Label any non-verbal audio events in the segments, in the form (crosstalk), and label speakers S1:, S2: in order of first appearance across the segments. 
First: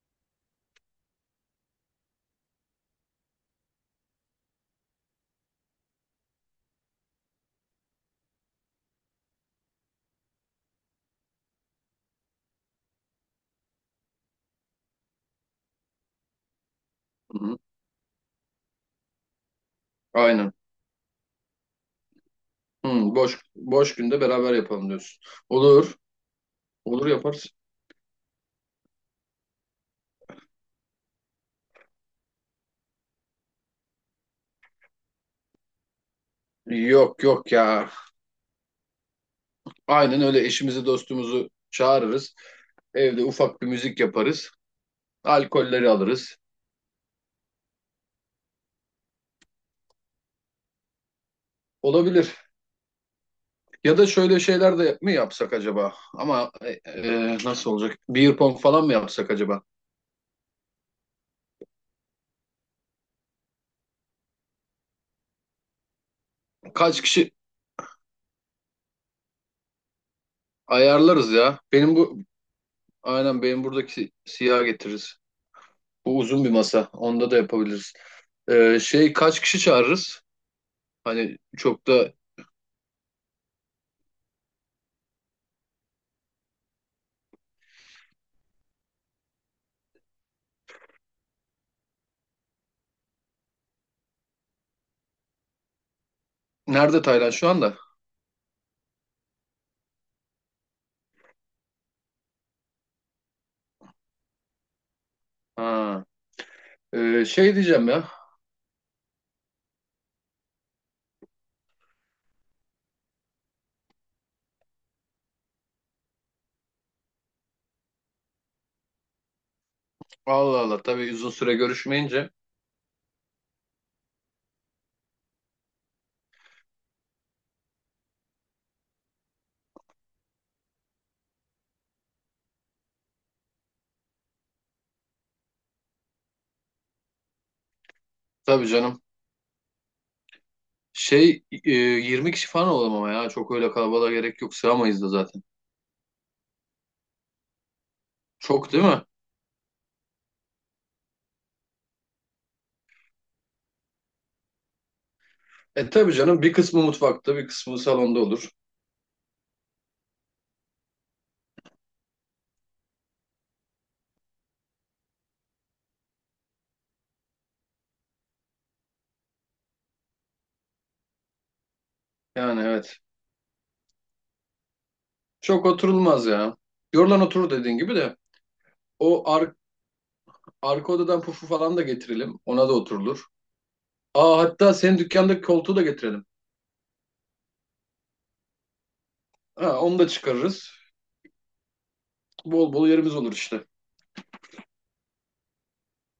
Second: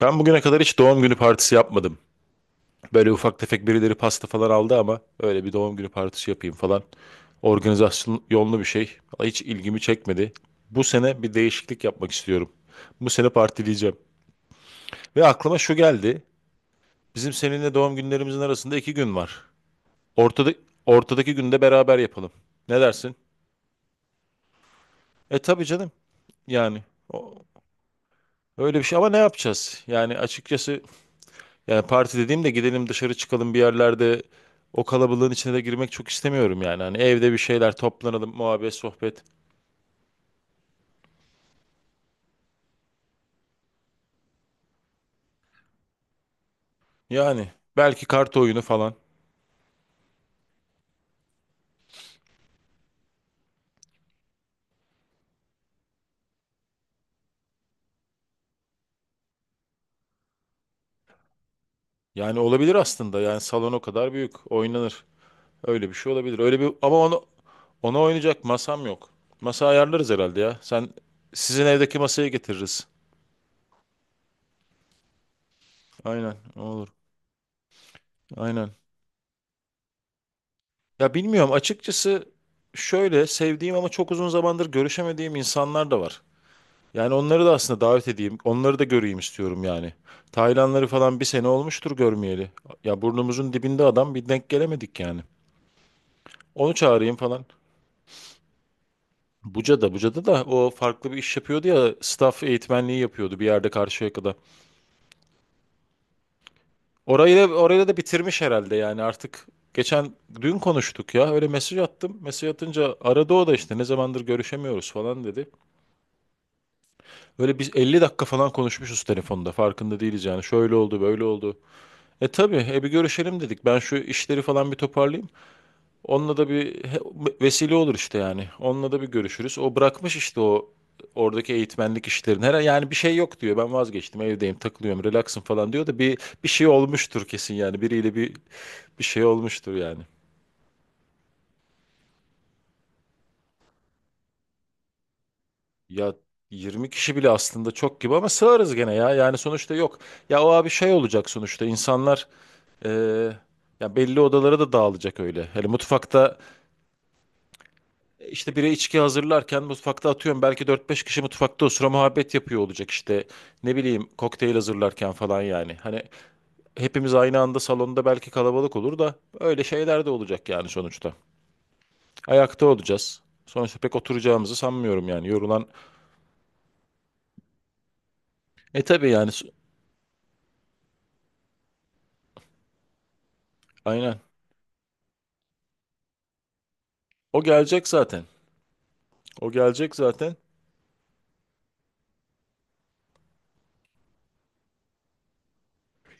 S1: Ben bugüne kadar hiç doğum günü partisi yapmadım. Böyle ufak tefek birileri pasta falan aldı ama öyle bir doğum günü partisi yapayım falan. Organizasyon yollu bir şey. Vallahi hiç ilgimi çekmedi. Bu sene bir değişiklik yapmak istiyorum. Bu sene partileyeceğim. Ve aklıma şu geldi. Bizim
S2: Hı hı.
S1: seninle doğum günlerimizin arasında iki gün var.
S2: Aynen.
S1: Ortada, ortadaki günde beraber yapalım. Ne
S2: Hı,
S1: dersin?
S2: boş boş günde beraber yapalım diyorsun.
S1: E tabii canım.
S2: Olur.
S1: Yani
S2: Olur
S1: o-
S2: yaparız.
S1: öyle bir şey ama ne yapacağız? Yani açıkçası yani parti dediğimde gidelim dışarı çıkalım bir yerlerde o kalabalığın içine de girmek çok istemiyorum yani. Hani
S2: Yok
S1: evde bir
S2: yok ya.
S1: şeyler toplanalım, muhabbet, sohbet.
S2: Aynen öyle eşimizi dostumuzu çağırırız. Evde ufak bir müzik yaparız. Alkolleri alırız.
S1: Yani belki kart oyunu falan.
S2: Olabilir. Ya da şöyle şeyler de mi yapsak acaba? Ama nasıl olacak? Beer pong falan mı yapsak acaba?
S1: Yani olabilir aslında. Yani salon o kadar büyük. Oynanır. Öyle bir şey olabilir. Öyle bir ama
S2: Kaç
S1: onu
S2: kişi
S1: ona oynayacak masam yok. Masa ayarlarız herhalde ya. Sen
S2: ayarlarız ya?
S1: sizin
S2: Benim
S1: evdeki
S2: bu
S1: masayı getiririz.
S2: aynen benim buradaki siyah getiririz. Bu
S1: Aynen,
S2: uzun bir masa.
S1: olur.
S2: Onda da yapabiliriz.
S1: Aynen.
S2: Şey kaç kişi çağırırız?
S1: Ya
S2: Hani
S1: bilmiyorum
S2: çok da
S1: açıkçası şöyle sevdiğim ama çok uzun zamandır görüşemediğim insanlar da var. Yani onları da aslında davet edeyim. Onları da göreyim istiyorum yani. Taylanları falan bir sene olmuştur görmeyeli. Ya burnumuzun dibinde adam bir denk gelemedik yani. Onu
S2: nerede
S1: çağırayım
S2: Taylan
S1: falan.
S2: şu anda?
S1: Buca'da, Buca'da da o farklı bir iş yapıyordu ya. Staff eğitmenliği yapıyordu bir yerde Karşıyaka'da.
S2: Ha. Ee,
S1: Orayı da,
S2: şey
S1: orayı
S2: diyeceğim
S1: da
S2: ya.
S1: bitirmiş herhalde yani artık. Geçen dün konuştuk ya öyle mesaj attım. Mesaj atınca aradı o da işte ne zamandır görüşemiyoruz falan dedi. Böyle biz 50 dakika falan konuşmuşuz telefonda farkında değiliz yani.
S2: Allah
S1: Şöyle
S2: Allah,
S1: oldu
S2: tabii
S1: böyle
S2: uzun süre
S1: oldu. E
S2: görüşmeyince.
S1: tabii, bir görüşelim dedik. Ben şu işleri falan bir toparlayayım. Onunla da bir vesile olur işte yani. Onunla da bir görüşürüz. O bırakmış işte o oradaki eğitmenlik işlerini. Her yani bir şey yok diyor. Ben vazgeçtim, evdeyim, takılıyorum, relaxım falan diyor da bir şey olmuştur kesin yani. Biriyle bir
S2: Tabii canım.
S1: bir şey olmuştur yani.
S2: Şey 20 kişi falan olalım ama ya. Çok öyle kalabalığa gerek yok. Sığamayız da zaten.
S1: Ya 20 kişi bile aslında çok gibi ama
S2: Çok
S1: sığarız
S2: değil
S1: gene
S2: mi?
S1: ya. Yani sonuçta yok. Ya o abi şey olacak sonuçta. İnsanlar e, ya belli odalara da dağılacak öyle. Hani
S2: E tabii
S1: mutfakta
S2: canım. Bir kısmı mutfakta, bir kısmı salonda olur.
S1: İşte biri içki hazırlarken mutfakta atıyorum belki 4 5 kişi mutfakta osura muhabbet yapıyor olacak işte ne bileyim kokteyl hazırlarken falan yani. Hani hepimiz aynı anda salonda belki kalabalık olur da öyle şeyler de olacak yani sonuçta.
S2: Yani
S1: Ayakta
S2: evet.
S1: olacağız. Sonuçta pek oturacağımızı sanmıyorum yani
S2: Çok
S1: yorulan.
S2: oturulmaz ya. Yorulan oturur, dediğin gibi de.
S1: E tabii
S2: O
S1: yani
S2: ar arka odadan pufu falan da getirelim. Ona da oturulur.
S1: aynen
S2: Aa, hatta senin dükkandaki koltuğu da getirelim.
S1: o gelecek zaten o
S2: Ha,
S1: gelecek
S2: onu da
S1: zaten.
S2: çıkarırız. Bol bol yerimiz olur işte.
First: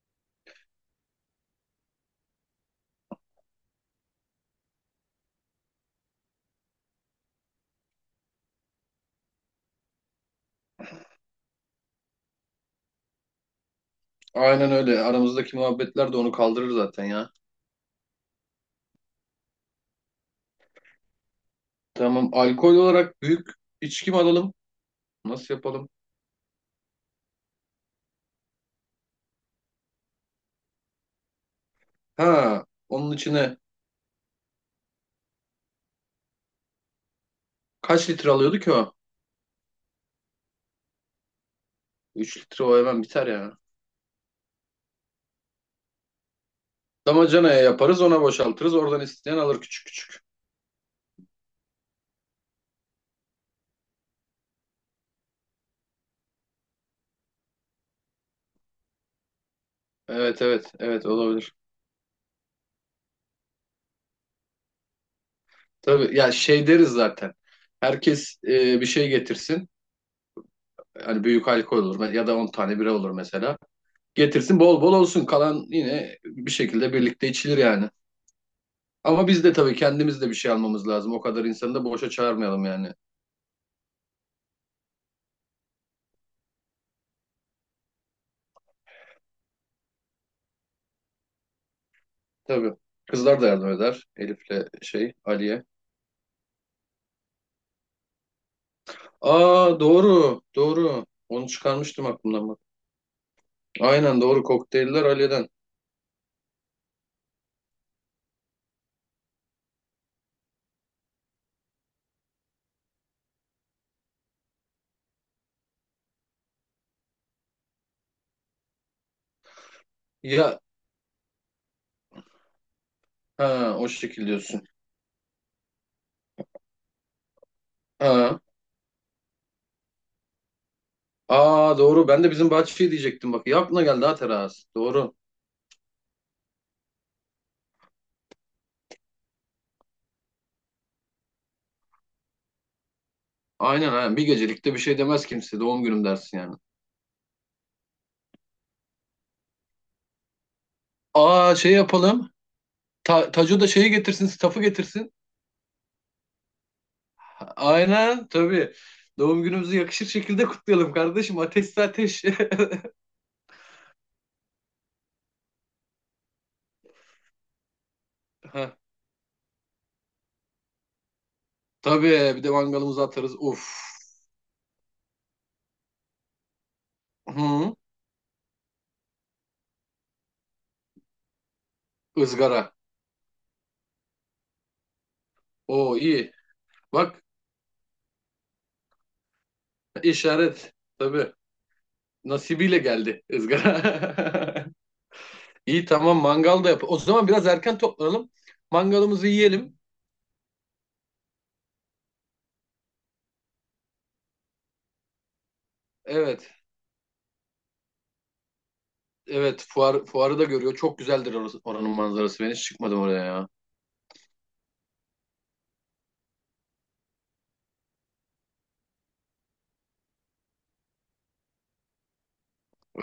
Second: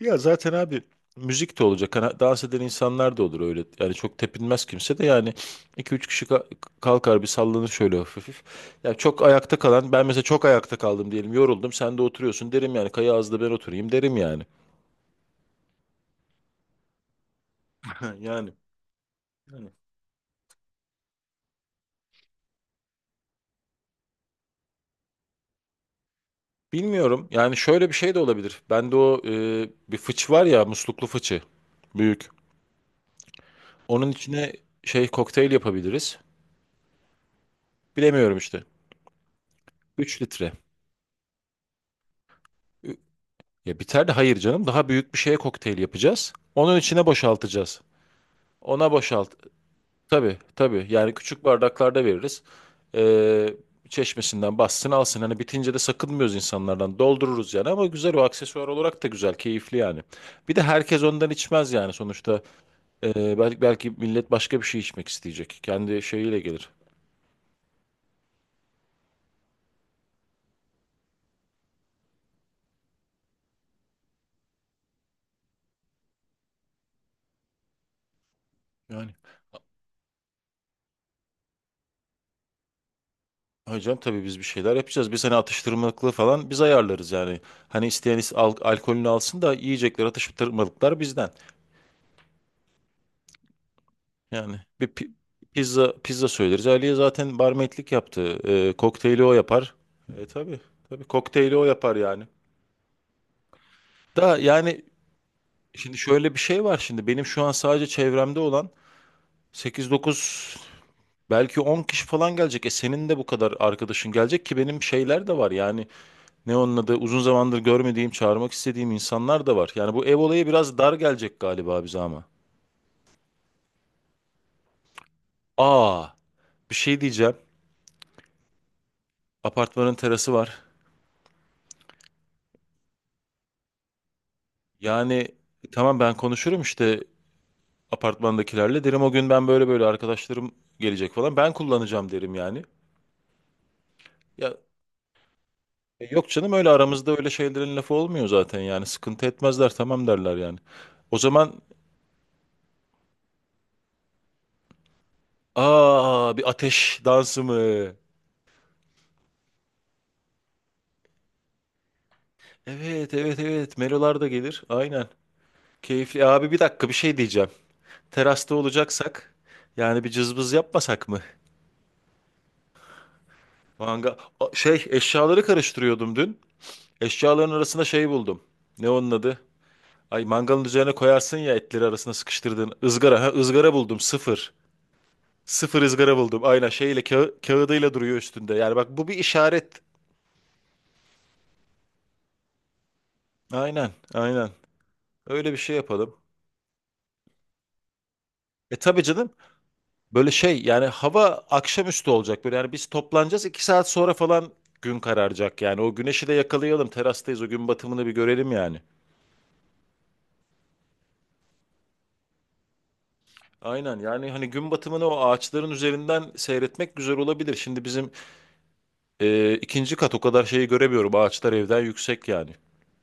S1: Ya zaten abi müzik de olacak. Hani dans eden insanlar da olur öyle. Yani çok tepinmez kimse de yani 2 3 kişi kalkar bir sallanır şöyle hafif hafif. Ya çok ayakta kalan ben mesela çok ayakta kaldım diyelim yoruldum sen de oturuyorsun derim yani kaya ağzı ben oturayım derim yani.
S2: Aynen öyle. Aramızdaki muhabbetler de onu kaldırır zaten ya.
S1: (laughs) Yani. Yani.
S2: Tamam. Alkol olarak büyük içki mi alalım? Nasıl yapalım?
S1: Bilmiyorum yani şöyle bir şey de olabilir. Bende o bir var ya musluklu fıçı büyük.
S2: Ha, onun içine
S1: Onun içine şey kokteyl yapabiliriz.
S2: kaç litre
S1: Bilemiyorum
S2: alıyordu
S1: işte.
S2: ki o?
S1: 3 litre.
S2: 3 litre o hemen biter ya.
S1: Ya biter de hayır canım. Daha büyük bir şeye kokteyl yapacağız. Onun içine
S2: Damacanaya
S1: boşaltacağız.
S2: yaparız, ona boşaltırız.
S1: Ona
S2: Oradan
S1: boşalt.
S2: isteyen alır küçük küçük.
S1: Tabii tabii. Yani küçük bardaklarda veririz. Ee, çeşmesinden bassın alsın. Hani bitince de sakınmıyoruz insanlardan. Doldururuz yani ama güzel o aksesuar olarak da güzel. Keyifli yani.
S2: Evet,
S1: Bir de
S2: evet,
S1: herkes
S2: evet,
S1: ondan
S2: olabilir.
S1: içmez yani sonuçta. Belki millet başka bir şey içmek isteyecek. Kendi
S2: Tabii ya,
S1: şeyiyle
S2: şey
S1: gelir.
S2: deriz zaten. Herkes bir şey getirsin. Hani büyük alkol olur ya da 10 tane bira olur mesela. Getirsin, bol bol olsun. Kalan yine bir şekilde birlikte içilir yani.
S1: Yani.
S2: Ama biz de tabii kendimiz de bir şey almamız lazım. O kadar insanı da boşa çağırmayalım yani.
S1: Hocam tabii biz bir şeyler yapacağız. Bir sene atıştırmalıklı falan biz ayarlarız yani. Hani isteyen alkolünü alsın da yiyecekler atıştırmalıklar bizden.
S2: Tabii. Kızlar da yardım eder.
S1: Yani
S2: Elif'le
S1: bir pi-
S2: şey, Ali'ye.
S1: pizza pizza söyleriz. Aliye zaten barmaidlik yaptı. Kokteyli o yapar.
S2: Aa,
S1: E
S2: doğru.
S1: tabii tabii
S2: Doğru. Onu
S1: kokteyli o yapar
S2: çıkarmıştım
S1: yani.
S2: aklımdan, bak. Aynen
S1: Da
S2: doğru.
S1: yani
S2: Kokteyller Ali'den.
S1: şimdi şöyle bir şey var şimdi benim şu an sadece çevremde olan 8 9 belki 10 kişi falan gelecek. E senin de bu kadar arkadaşın gelecek ki benim şeyler de var yani. Ne onun adı? Uzun zamandır görmediğim, çağırmak istediğim insanlar da var. Yani bu ev olayı
S2: Ya,
S1: biraz dar gelecek galiba bize ama.
S2: ha o şekil diyorsun.
S1: Aa, bir şey diyeceğim.
S2: Ha.
S1: Apartmanın terası var.
S2: Aa, doğru. Ben de bizim bahçeyi diyecektim, bak. Ya, aklına geldi ha, teras.
S1: Yani
S2: Doğru.
S1: tamam ben konuşurum işte apartmandakilerle. Derim o gün ben böyle böyle arkadaşlarım gelecek falan. Ben kullanacağım derim yani.
S2: Aynen aynen. Bir
S1: Ya
S2: gecelikte bir şey demez kimse. Doğum günüm
S1: yok
S2: dersin
S1: canım
S2: yani.
S1: öyle aramızda öyle şeylerin lafı olmuyor zaten yani. Sıkıntı etmezler tamam derler yani. O zaman
S2: Aa, şey yapalım. Taco da şeyi getirsin. Staff'ı getirsin.
S1: aa bir ateş dansı mı?
S2: Aynen tabii. Doğum günümüzü yakışır şekilde kutlayalım kardeşim. Ateşse ateş. (laughs)
S1: Evet evet evet. Melolar da gelir. Aynen. Keyifli. E, abi bir dakika bir şey diyeceğim. Terasta
S2: Ha,
S1: olacaksak yani bir cızbız yapmasak mı?
S2: tabii, bir de mangalımızı atarız. Uf.
S1: Şey eşyaları karıştırıyordum dün. Eşyaların
S2: Hı,
S1: arasında şey buldum. Ne onun adı? Ay mangalın üzerine koyarsın ya etleri arasına sıkıştırdığın
S2: ızgara.
S1: ızgara. Ha ızgara buldum sıfır. Sıfır
S2: Oo,
S1: ızgara
S2: iyi.
S1: buldum. Aynen şeyle
S2: Bak,
S1: kağıdıyla duruyor üstünde. Yani bak bu bir işaret.
S2: işaret. Tabii. Nasibiyle geldi
S1: Aynen aynen.
S2: ızgara.
S1: Öyle bir
S2: (laughs)
S1: şey
S2: İyi
S1: yapalım.
S2: tamam, mangal da yap. O zaman biraz erken toplanalım.
S1: E tabii
S2: Mangalımızı
S1: canım.
S2: yiyelim.
S1: Böyle şey yani hava akşamüstü olacak böyle yani biz toplanacağız 2 saat sonra falan gün kararacak yani o güneşi de
S2: Evet.
S1: yakalayalım terastayız o gün batımını bir görelim yani.
S2: Evet fuarı da görüyor. Çok güzeldir oranın manzarası. Ben hiç çıkmadım oraya ya.
S1: Aynen yani hani gün batımını o ağaçların üzerinden seyretmek güzel olabilir. Şimdi bizim 2. kat o kadar şeyi göremiyorum ağaçlar evden yüksek yani.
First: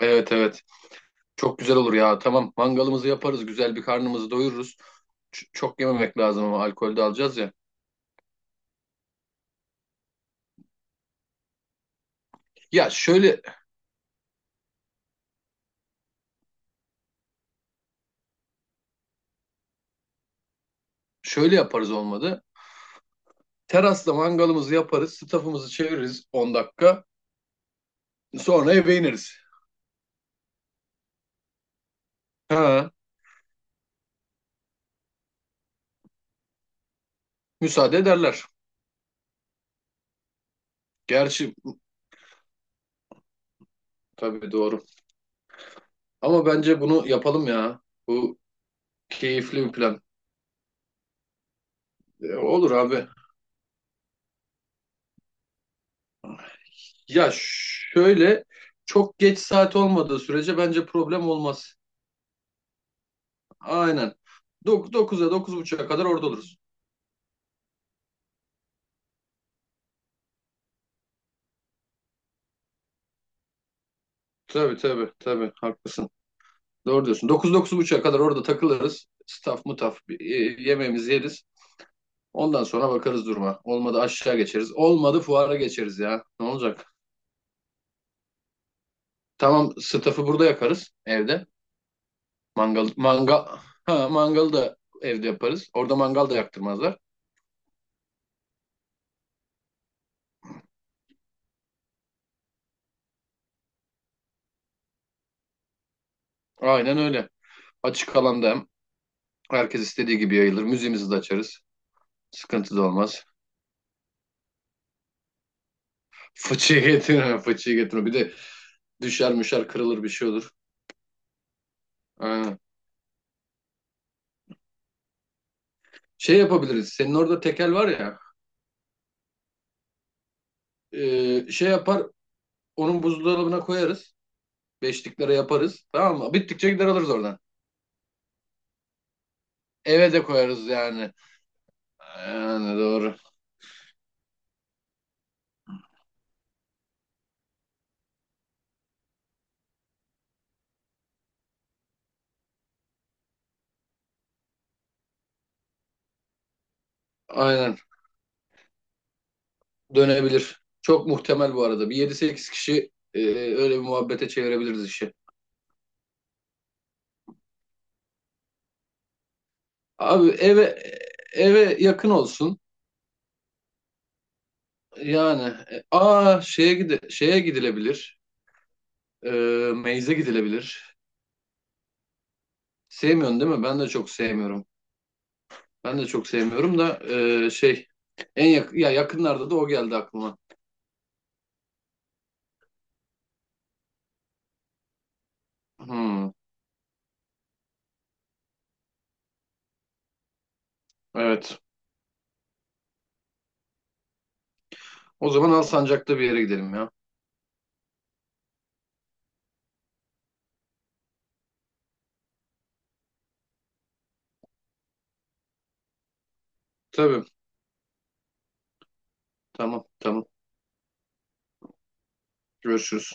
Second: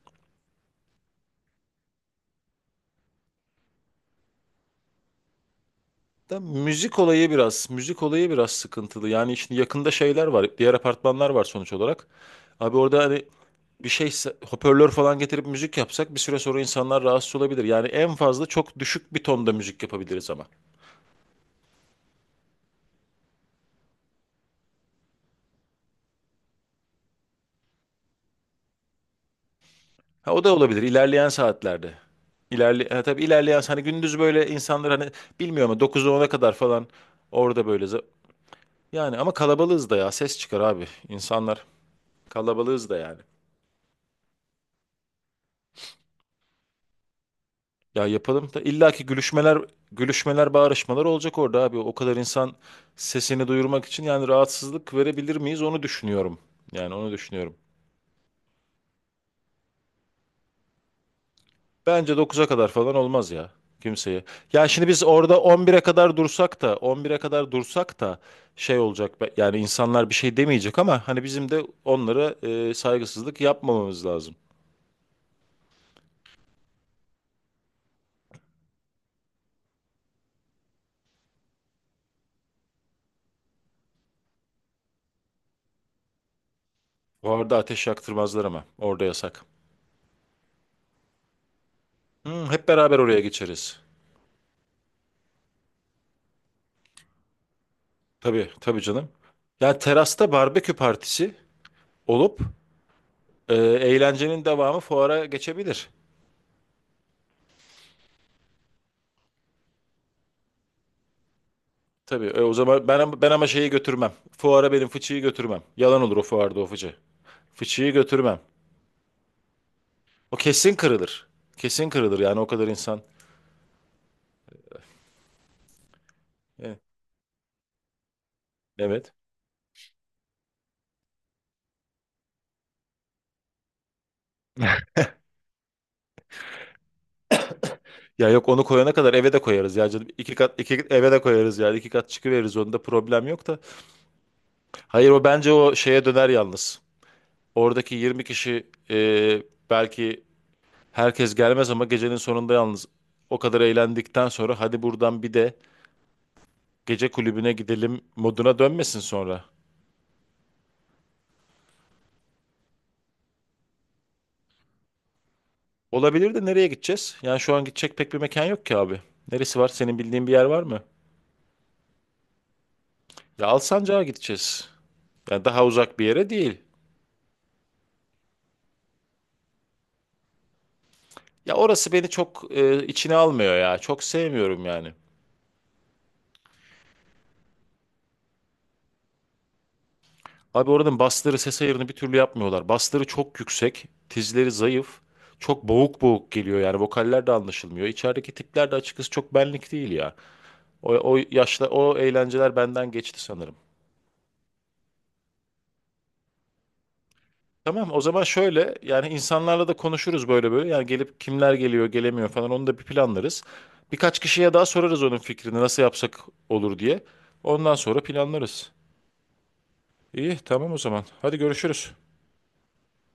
S2: Evet evet. Çok güzel olur ya. Tamam, mangalımızı yaparız. Güzel bir karnımızı doyururuz. Çok yememek
S1: Da
S2: lazım ama
S1: müzik
S2: alkolde
S1: olayı
S2: alacağız ya.
S1: biraz müzik olayı biraz sıkıntılı yani şimdi yakında şeyler var diğer apartmanlar var sonuç olarak. Abi
S2: Ya
S1: orada hani
S2: şöyle,
S1: bir hoparlör falan getirip müzik yapsak bir süre sonra insanlar rahatsız olabilir. Yani en fazla çok düşük bir tonda müzik yapabiliriz ama.
S2: yaparız olmadı. Terasta mangalımızı yaparız. Stafımızı çeviririz 10 dakika. Sonra eve ineriz.
S1: Ha, o da olabilir ilerleyen saatlerde.
S2: Ha,
S1: Tabii ilerleyen hani gündüz böyle insanlar hani bilmiyorum ama 9'a ona kadar falan orada böyle
S2: müsaade ederler.
S1: yani ama kalabalığız da ya ses çıkar abi
S2: Gerçi
S1: insanlar kalabalığız da yani.
S2: tabii, doğru. Ama bence bunu yapalım ya.
S1: Ya
S2: Bu
S1: yapalım da illaki gülüşmeler
S2: keyifli bir plan.
S1: gülüşmeler bağrışmalar olacak orada abi o kadar
S2: E,
S1: insan
S2: olur abi.
S1: sesini duyurmak için yani rahatsızlık verebilir miyiz onu düşünüyorum. Yani onu
S2: Ya
S1: düşünüyorum.
S2: şöyle, çok geç saat olmadığı sürece bence problem olmaz.
S1: Bence 9'a kadar falan olmaz ya
S2: Aynen.
S1: kimseye. Ya şimdi biz
S2: dokuz'a
S1: orada
S2: dokuz
S1: 11'e
S2: 9:30'a kadar
S1: kadar
S2: orada oluruz.
S1: dursak da on bire kadar dursak da şey olacak yani insanlar bir şey demeyecek ama hani bizim de onlara saygısızlık yapmamamız lazım.
S2: Tabii tabii tabii, haklısın. Doğru diyorsun. 9-9:30'a kadar orada takılırız. Staff mutaf bir, yemeğimizi yeriz. Ondan sonra bakarız duruma. Olmadı aşağı geçeriz. Olmadı fuara geçeriz ya. Ne olacak?
S1: Orada ateş yaktırmazlar ama orada yasak.
S2: Tamam, staff'ı burada yakarız evde.
S1: Hmm, hep
S2: Mangal
S1: beraber oraya
S2: mangal
S1: geçeriz.
S2: (laughs) ha, mangalı da evde yaparız. Orada mangal da yaktırmazlar.
S1: Tabii tabii canım. Ya terasta barbekü partisi olup eğlencenin devamı fuara geçebilir.
S2: Aynen öyle. Açık alanda hem herkes istediği gibi yayılır. Müziğimizi de açarız.
S1: Tabii o
S2: Sıkıntı da
S1: zaman
S2: olmaz.
S1: ben ama şeyi götürmem. Fuara benim fıçıyı götürmem. Yalan olur o fuarda o
S2: Fıçıyı
S1: fıçı.
S2: getirme, fıçıyı
S1: Fıçıyı
S2: getirme. Bir de
S1: götürmem.
S2: düşer müşer kırılır, bir şey
S1: O
S2: olur.
S1: kesin kırılır. Kesin kırılır yani o
S2: Aynen.
S1: kadar insan.
S2: Şey
S1: E,
S2: yapabiliriz. Senin orada tekel var ya.
S1: evet.
S2: Şey yapar. Onun buzdolabına koyarız. Beşliklere yaparız. Tamam mı? Bittikçe gider alırız oradan.
S1: Ya yok onu koyana kadar eve de koyarız ya canım.
S2: Eve de
S1: İki kat
S2: koyarız
S1: iki eve
S2: yani.
S1: de koyarız yani. 2 kat çıkıveririz
S2: Yani
S1: onda
S2: doğru.
S1: problem yok da. Hayır o bence o şeye döner yalnız. Oradaki 20 kişi belki herkes gelmez ama gecenin sonunda yalnız o kadar eğlendikten sonra hadi buradan bir de gece kulübüne
S2: Aynen.
S1: gidelim moduna dönmesin sonra.
S2: Dönebilir. Çok muhtemel bu arada. Bir yedi sekiz kişi öyle bir muhabbete çevirebiliriz işi.
S1: Olabilir de nereye gideceğiz? Yani şu an gidecek pek bir mekan yok ki abi. Neresi var? Senin bildiğin
S2: Abi
S1: bir yer var mı?
S2: eve yakın olsun.
S1: Ya Alsancak'a gideceğiz.
S2: Yani,
S1: Yani daha
S2: e,
S1: uzak bir yere
S2: aa
S1: değil.
S2: şeye gide şeye gidilebilir. E, meyze gidilebilir.
S1: Ya orası beni çok içine
S2: Sevmiyorsun değil
S1: almıyor
S2: mi?
S1: ya.
S2: Ben de
S1: Çok
S2: çok
S1: sevmiyorum
S2: sevmiyorum.
S1: yani.
S2: Ben de çok sevmiyorum da şey, en yak ya yakınlarda da o geldi aklıma.
S1: Abi oranın basları ses ayarını bir türlü yapmıyorlar. Basları çok yüksek, tizleri zayıf. Çok boğuk
S2: Hmm,
S1: boğuk geliyor yani vokaller de anlaşılmıyor. İçerideki tipler de açıkçası çok benlik değil ya. O, o
S2: evet.
S1: yaşla o eğlenceler benden geçti sanırım.
S2: O zaman Alsancak'ta bir yere gidelim ya.
S1: Tamam o zaman şöyle yani insanlarla da konuşuruz böyle böyle. Yani gelip kimler geliyor gelemiyor falan onu da bir planlarız. Birkaç kişiye daha sorarız onun fikrini nasıl yapsak olur diye.
S2: Tabii.
S1: Ondan sonra planlarız.
S2: Tamam, tamam.
S1: İyi tamam o zaman. Hadi görüşürüz.
S2: Görüşürüz.